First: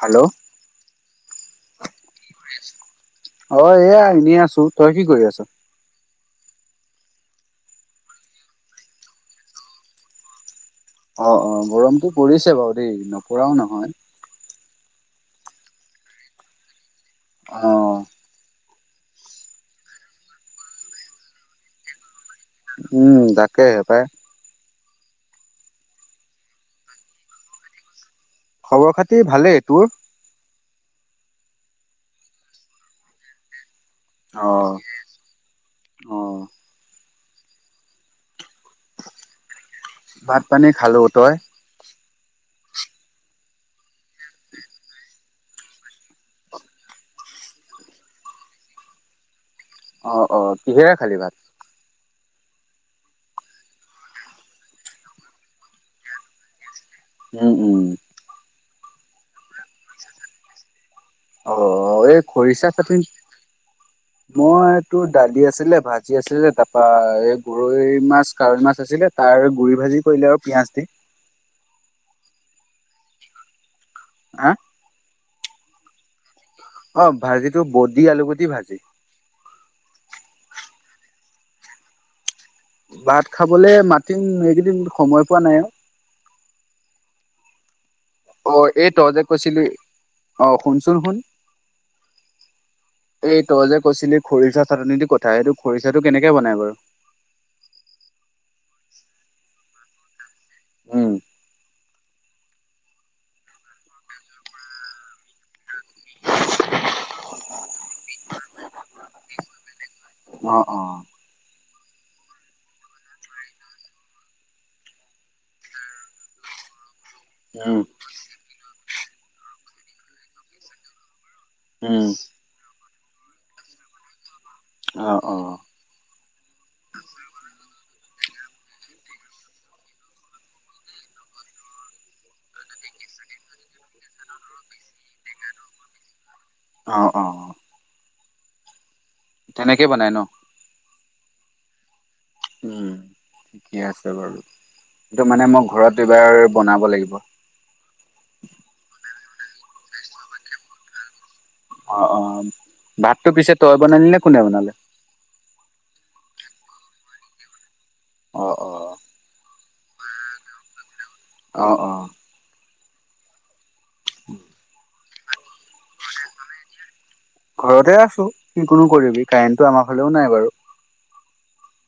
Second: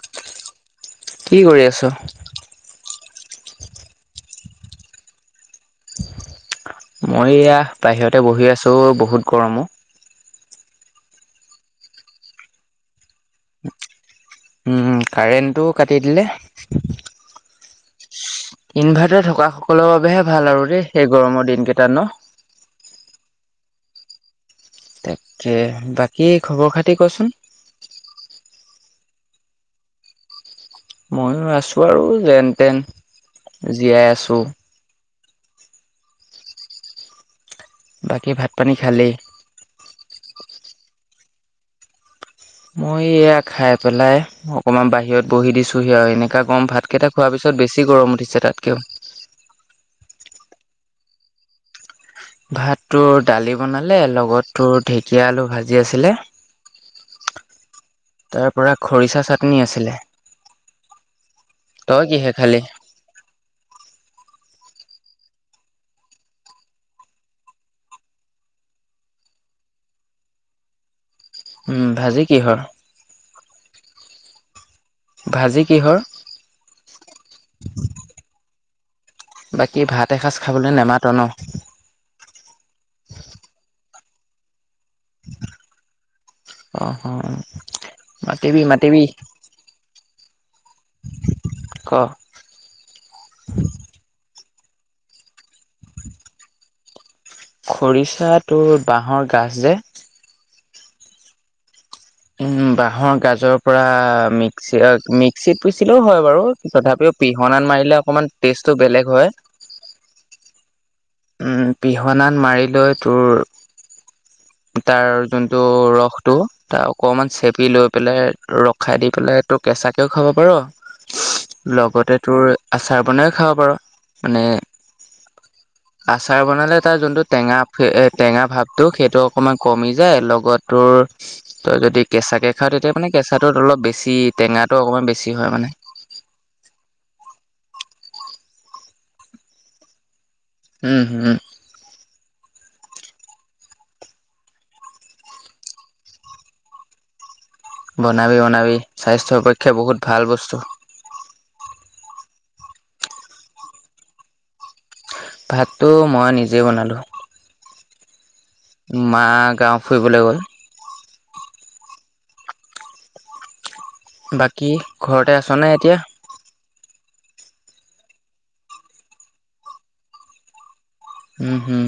Hello? কি কৰি আছ? অ' এয়া এনেই আছোঁ। তই কি কৰি আছ? মই এয়া বাহিৰতে বহি আছোঁ। বহুত গৰম ও। অ' - অ' গৰমটো পৰিছে বাৰু দেই, নপৰাও নহয়। উম, কাৰেণ্টটোও কাটি দিলে। অ'। ইনভাৰ্টাৰ থকা সকলৰ বাবেহে ভাল আৰু দেই, এই গৰমৰ দিনকেইটা ন'। উম, তাকেহে পায়। তাকে। বাকী খবৰ-খাতি কচোন। খবৰখাতি ভালেই, তোৰ? ময়ো আছোঁ আৰু, যেন-তেন। জীয়াই আছোঁ। অ অ'। বাকী ভাতপানী খালি? ভাতপানী খালোঁ, তই? মই এয়া খাই পেলাই অকমান বাহিৰত বহি দিছোহি আৰু এনেকা গৰম ভাত কেইটা খোৱাৰ পিছত বেছি গৰম উঠিছে তাতকেও। অ' - অ' কিহেৰে খালি ভাত? ভাত তোৰ দালি বনালে, লগত তোৰ ঢেকীয়া আলু ভাজি আছিলে। উম, উম। তাৰ পৰা খৰিচা চাটনি আছিলে। অ', তই এই কিহে খালি? খৰিচা চাটনি মই তোৰ দালি আছিলে, ভাজি আছিলে তাৰপা এই গৰৈ মাছ, কাৱৈ মাছ আছিলে তাৰ গুৰি ভাজি কৰিলে আৰু পিঁয়াজ দি উম, ভাজি কিহৰ হা? ভাজি কিহৰ? অ', ভাজিটো বডি, আলুগুটি ভাজি বাকী ভাত এসাঁজ খাবলৈ নেমাত ন? ভাত খাবলে মাতিম এইকিদিন সময় পোৱা নাই অ অ', অ। মাতিবি অ', এই মাতিবি তই যে, কৈছিলি অ', শুনচোন শুন ক এই তই যে, কৈছিলি খৰিচা [unintelligible] কথা এইটো খৰিচাটো কেনেকে বনাই বাৰু? খৰিচাটো বাঁহৰ গাজ যে উম। উম, বাঁহৰ গাজৰ পৰা মিক্সিত অ', মিক্সিত পিচিলেও হয়, বাৰু তথাপিও পিহনাত মাৰিলে অকনমান টেষ্ট তটো বেলেগ হয়। অ অ উম, পিহনাত মাৰি লৈ তোৰ তাৰ যোনটো ৰসটো তাৰ অকণমান চেপি উম লৈ পেলাই ৰস খাই দি পেলাই তোৰ কেঁচাকেও খাব পাৰ উম লগতে তোৰ আচাৰ বনাইও খাব পাৰ। মানে, অ অ আচাৰ বনালে তাৰ যোনটো টেঙা এ, টেঙা ভাৱটো সেইটো অকণমান কমি যায় লগত তোৰ তই, যদি কেঁচাকে খাও তেতিয়া মানে কেঁচাটোত অলপ বেছি টেঙাটো অকমান বেছি হয়, মানে। অ', অ। তেনেকে বনায় ন? হম‌‌, হম। উম, ঠিকে আছে বাৰু সেইটো মানে মই ঘৰত এবাৰ বনাব লাগিব। সপক্ষে বহুত ভাল বস্তু। অ', অ', ভাতটো পিছে তই বনালি নে কোনে বনালে? ভাতটো মই নিজে বনালো। অ। অ মা গাওঁ ফুৰিবলৈ গ'ল। অ', অ। বাকী। ঘৰতে আছ' নে এতিয়া? ঘৰতে আছোঁ, কিনো কৰিবি কাৰেণ্টটো আমাৰ ফালেও নাই বাৰু। উম, হুম।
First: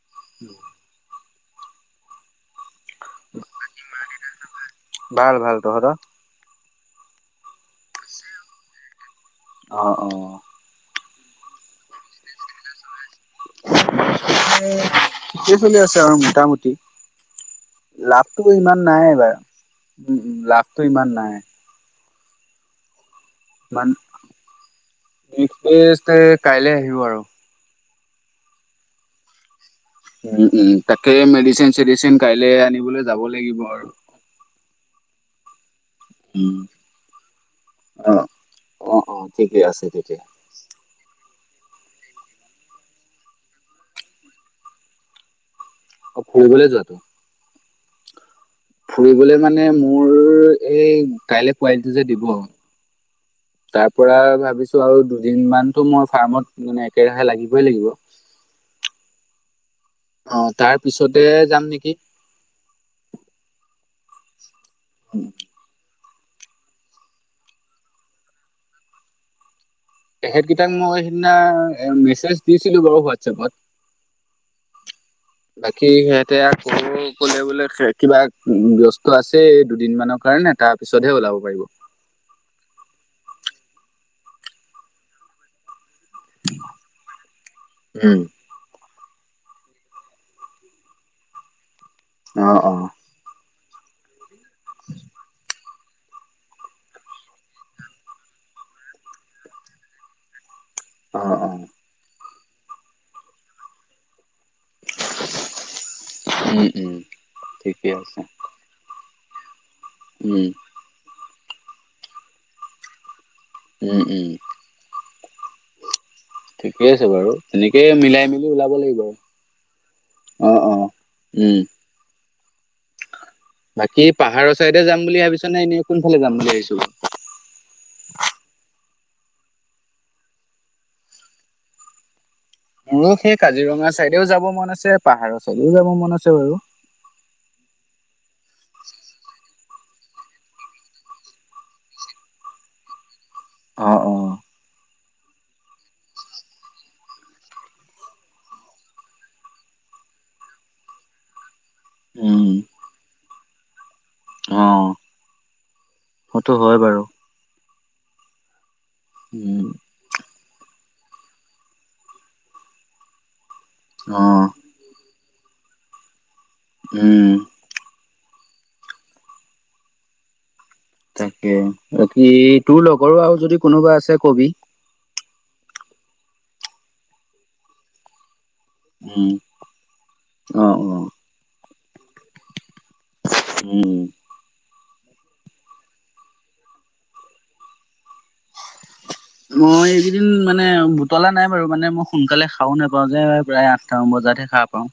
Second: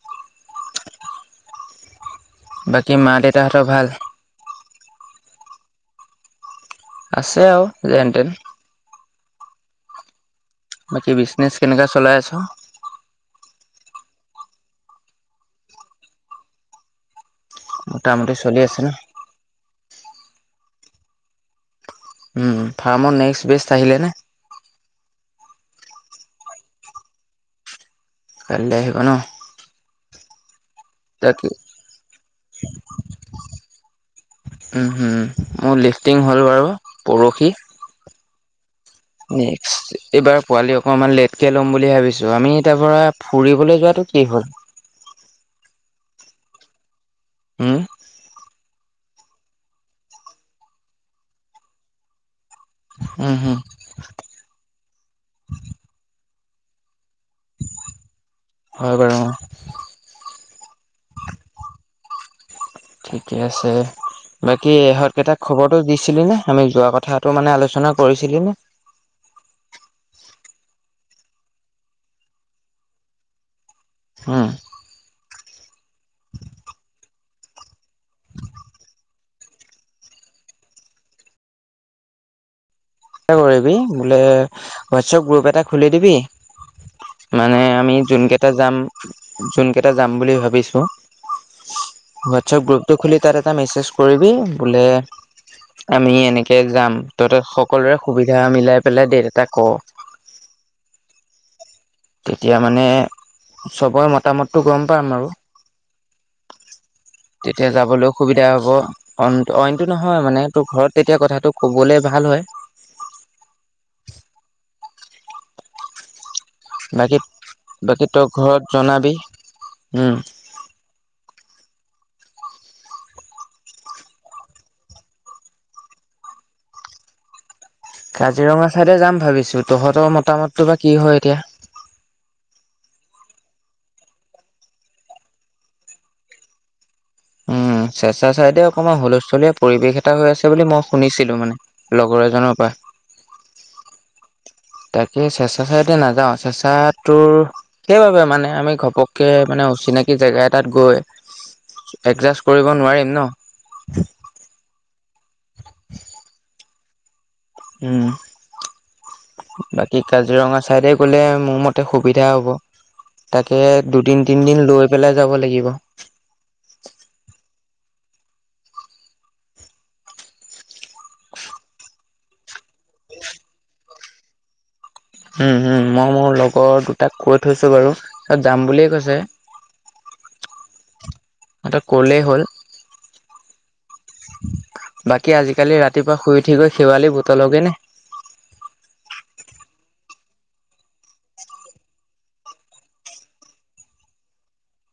[unintelligible] বাক কী, মা-দেউতাহঁতৰ ভাল? ভাল, ভাল, তহঁতৰ? আছে আও যেনতেন। অ', অ'। বাকী বিজনেচ কেনেকা চলাই আছ'? ঠিকে চলি আছে আৰু মোটামুটি। মোটামুটি লাভটো চলি আছে ইমান ন? নাই এইবাৰ। উম, উম, লাভটো ইমান নাই। উম, ফাৰ্মৰ নেক্স [unintelligible] আহিলে নে? নি এতে কাইলে আহিব আৰু। কাইলে আহিব ন'। উম, উম। তাকেউ মেডিচিন চেডিচিন কাইলে আনিবলৈ যাব লাগিব আৰু। উম হুম মোৰ লিফ টিং হ'ল উম বাৰু পৰসি। অ অ অ ঠিকে নেক্সট, আছে তেতিয়া এইবাৰ পোৱালি অকমান লেট কে ল'ম বুলি ভাৱিছোঁ, আমি তাৰ পৰা ফুৰিবলৈ যোৱাটো কি হ'ল? অ', ফুৰিবলৈ যোৱাটো? উম ফুৰিবলৈ মানে মোৰ, এই কাইলৈ পোৱালিটো যে দিব উম হুম তাৰ পৰা ভাৱিছো, আৰু দুদিনমানটো মই ফাৰ্মত [unintelligible] একেৰাহে লাগিবই লাগিব। অ তাৰ পিছতে যাম নেকি ঠিকেই আছে, বাকী ইহঁত কেইটাক খবৰটো দিছ ছিলিনে, আমি যোৱা কথাটো মানে আলোচনা কৰিছিলি নে? তেহেঁতকেইটাক মই সেইদিনা মেছেজ দিছিলো বাৰু হোৱাটছএপত। অ' বাকী সিহঁতে অথনি ক'লে বোলে কিবা ব্যস্ত আছে দুদিনমানৰ কাৰণে, তাৰ পিছতহে ওলাব পাৰিব। কৰিবি, বোলে হোৱাটছএপ গ্ৰুপ এটা খুলি দিবি, মানে আমি উম জোনকেইটা যাম যোনকেইটা যাম বুলি ভাৱিছোঁ অ হোৱাটছএপ অ গ্ৰুপটো খুলি তাত এট এটা মেছেেজ কৰিবি বোলে আমি এনেকে যাম। তহ সকলোৰে সুবিধা মিলাই পেলাই ডেট এটা ক'। অ' অ'। তেতিয়া মানে চবৰে মতামত টো গ'ম পাম আৰু উম উম তেতিয়া ঠিকে যাবলৈ আছে সুবিধা হ'ব। অন্ত অইন টো নহয় মানে উম তোৰ ঘৰত তেতিয়া কথাটো ক'বলৈ ভাল হয়। উম উম। ঠিকেই আছে বাকী বাৰু, তেনেকেই বাকী তই মিলাই মেলি ঘৰত ওলাব লাগিব জনাবি উম আৰু। অ' অ' উম বাকী পাহাৰৰ চাইডে যাম বুলি ভাবিছ নে এনে কোনফালে যাম বুলি ভাবিছো? কাজিৰঙা ফালে যাম ভাবিছো। তহঁতৰ মতামতটো বা কি হয় এতিয়া। মোৰো সেই কাজিৰঙা চাইডেওঁ যব মন আছে, পাহাৰৰ চাইডেওঁ যাব মন আছে বাৰু। উম চেঁচা চাইডে অকণমান হুলস্থুলীয়া পৰিৱেশ এটা হৈ আছে বুলি মই শুনিছিলো মানে, লগৰ এজনৰ পা। অ' অ' তাকে চেচ চাইডে নাযাওঁ। চেচাতটোৰ সেইবাবে মানে আমি ঘপককে মানে অচিনাকি জেগা এটাত গৈ এডজাষ্ট উম কৰিব নোৱাৰিম ন। [inaudible] অ'। তো হয় বাৰু। উম। উম বাকী, কাজিৰঙা ছাইডে গ'লে মোৰ মতে সুবিধা হ'ব। তাত তে অ দুদিন-তিনিদিন লৈ পেলাই যাব লাগিব। উম। তাকে, বাকী, তোৰ লগৰো আৰু যদি কোনোবা আছে, ক'বি। উম, উম। মই মোৰ লগৰ দুটাক কৈ থৈছোঁ বাৰু। তাত যাম বুলিয়েই কৈছে। উম, অ', অ', এটাক কলেই হ'ল। উম। বাকী, আজিকালি ৰাতিপুৱা শুই উঠি গৈ, শেৱালি বুটলগে নে? মই এইকেইদিন মানে বুটলা নাই বাৰু। মানে মই সোনকালে সাৰও নেপাওঁ যে। প্ৰায় আঠটামান বজাতহে সাৰ পাওঁ।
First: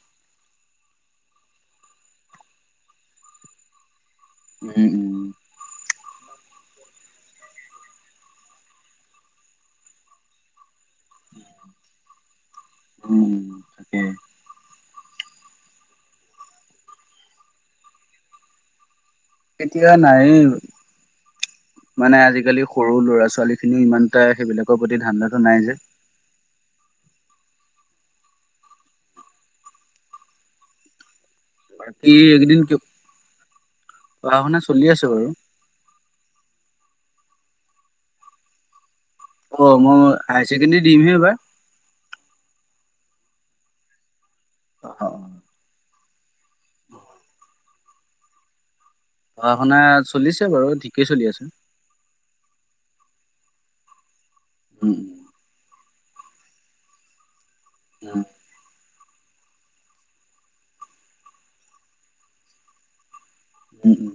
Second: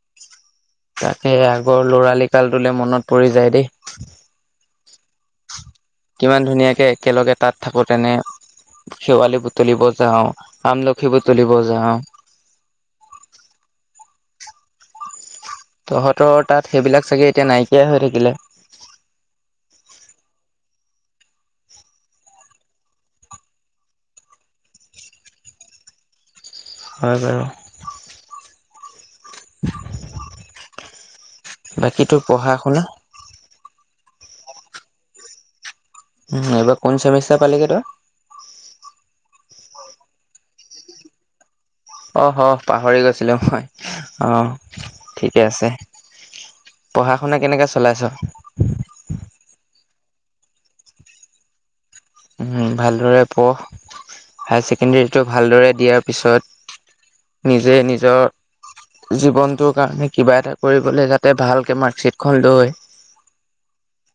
তাকে আগৰ ল'ৰালিকালটোলৈ মনত পৰি যায় দেই। উম, উম। কিমান ধুনীয়াকে একেলগে তাত থাকোতেনে শেৱালি বুটলিব যাওঁ। আমলখি বুটলিব যাওঁ। উম, তাকে। তহঁতৰ তাত সেইবিলাক চাগে এতিয়া নাইকিয়াই হৈ থাকিলে। এতিয়া নাইয়ে, মানে আজিকালি সৰু ল'ৰা ছোৱালী খিনিও ইমানটা সেইবিলাকৰ প্ৰতি ধান্দাটো নাই যে। হয় বাৰু। [inaudible] বাকী তোৰ পঢ়া একেদিন ক শুনা? পঢ়া শুনা চলি আছে বাৰু। উম এইবাৰ কোন চেমিষ্টাৰ পালিগে তই। অ' মই হায়াৰ ছেকেণ্ডাৰী দিমহে এইবাৰ। অ' অ', পাহৰি গৈছিলো মই। অঁ, অ', অ', ঠিকে আছে। পঢ়া শুনা কেনেকে চলাইছ। পঢ়া শুনা চলিছে বাৰু ঠিকেই চলি আছে। উম ভালদৰে পঢ়। হায়াৰ উম, ছেকেণ্ডেৰীটো ভালদৰে দিয়া। পিছত নিজে উম, উম, নিজৰ জীৱনটোৰ কাৰণে কিবা এটা কৰিবলৈ যাতে ভালকে মাৰ্কশ্বিট খন লৈ উম উম।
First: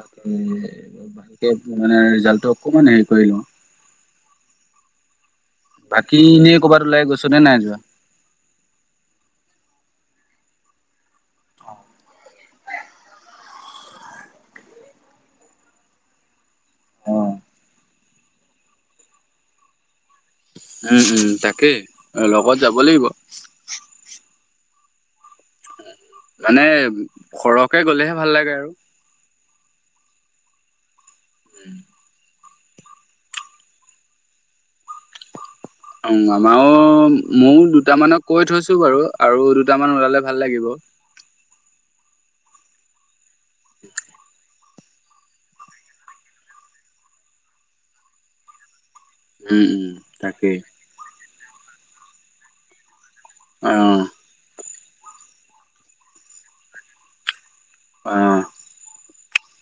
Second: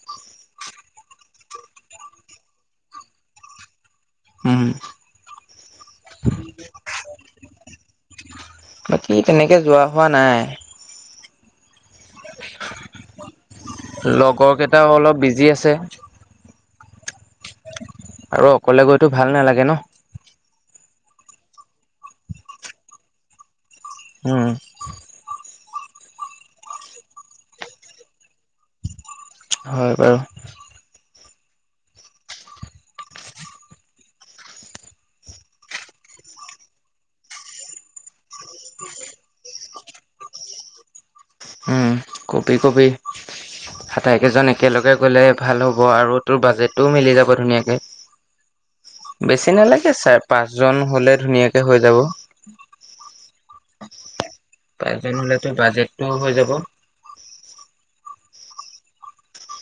তাকে মানে ৰিজাল্টো অকমান হেৰি কৰি লওঁ। হুম। বাকী এনেই কৰ'বাত ওলাই গৈছনে নাই যোৱা। বাকী তেনেকে যোৱা নাই। লগৰ কেইটাও অলপ বিজি আছে। অ'। আৰু অকলে গৈতো ভাল নালাগে ন। উম উম তাকেই লগত যাব লাগিব। উম। মানে সৰহকে গলেহে ভাল লাগে আৰু। হয় বাৰু। উম। অ' আমাৰো মোৰ দুটামানক কৈয় থৈছো বাৰু আৰু দুটামান ওলালে ভাল লাগিব। উম, কবি কবি। আতাইকেইজনে একেলগে গলে ভাল হ'ব আৰু তোৰ বাজেটটোও মিলি যাব ধুনীয়াকে। বেছি উম উম নালাগে চাৰ পাঁচ তাকেই জন হ'লে ধুনীয়াকে হৈ যাব। আহ পাচঁজন হ'লে তোৰ বাজেট টোও হৈ যাব। অ'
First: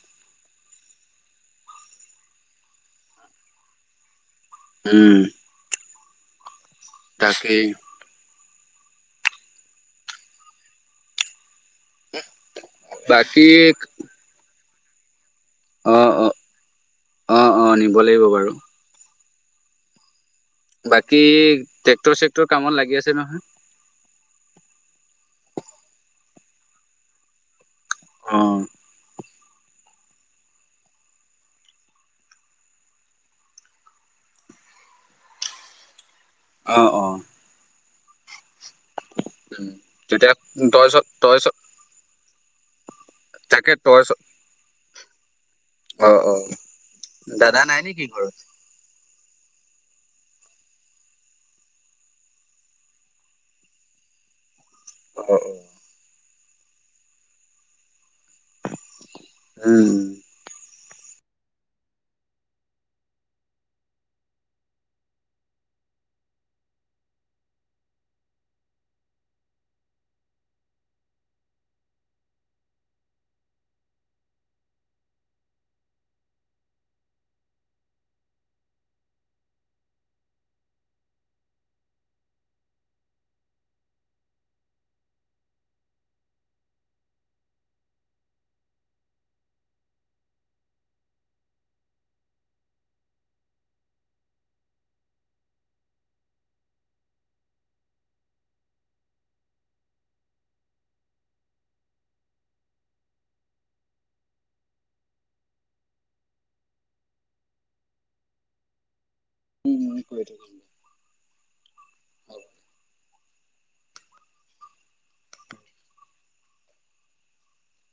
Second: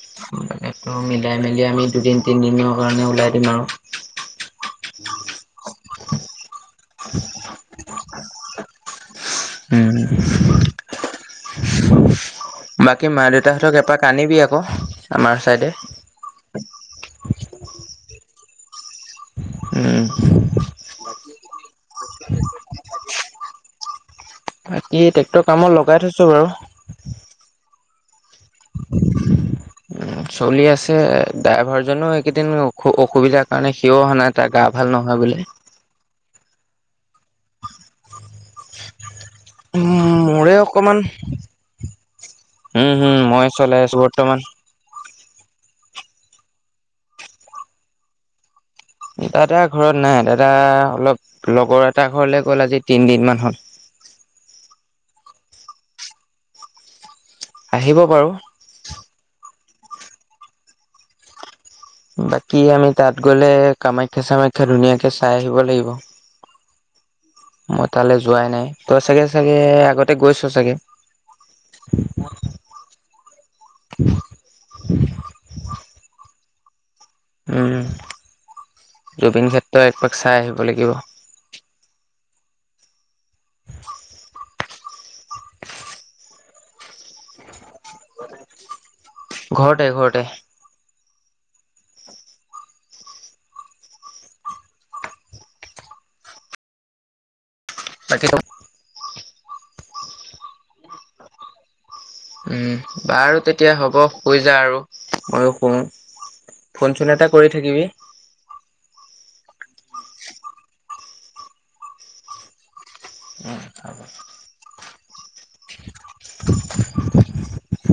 [unintelligible] মিলাই মেলি আমি দুদিন তিনিদিনৰ কাৰণে ওলাই দিম আৰু উম তাকেই উম বাকী মা- দেউতাহঁতক এপাক আনিবি আকৌ আমাৰ চাইডে অ', অ, অ', অ, নিব লাগিব বাৰু উম বাকী ট্ৰেক্টৰ চেক্টৰ কামত লাগি আছে নহয়? বাকী ট্ৰেক্টৰ কামত লগাই থৈছো বাৰু অ' উ, চলি আছে। ড্ৰাইভাৰজনো এইকেইদিন অসু অসুবিধাৰ কাৰণে সিও অহা নাই, তাৰ গা ভাল নহয় বুলি অ', অ। উম, তেতিয়া, মোৰে তই চ, অকমান তয়ে চ উম উম, ময়ে তাকে চলাই আছো তই চ বৰ্তমান অ', অ, দাদা নাই নেকি ঘৰত? দাদা ঘৰত নাই, দাদা অলপ লগৰ এটাাৰ ঘৰলে গ'ল আজি তিনদিন মান হ'ল। অ'। আহিব বাৰু। উম। বাকী আমি তাত গ'লে কামাখ্যা চামাখ্যা ধুনীয়াকে চাই আহিব লাগিব, মই তালে যোৱাই নাই তই চাগে চাগে আগতে গৈছ চাগে? উম জুবিন ক্ষেত্ৰ একপাক চাই আহিব লাগিব। উ [inaudible] ঘৰতে ঘৰতে। বাকী কওঁক? উম বাৰু তেতিয়া হ'ব শুই যা আৰু ময়ো শুওঁ, ফোন চোন এটা কৰি থাকিবি। উম কৰি থ [unintelligible] উম খ [unintelligible] [unintelligible]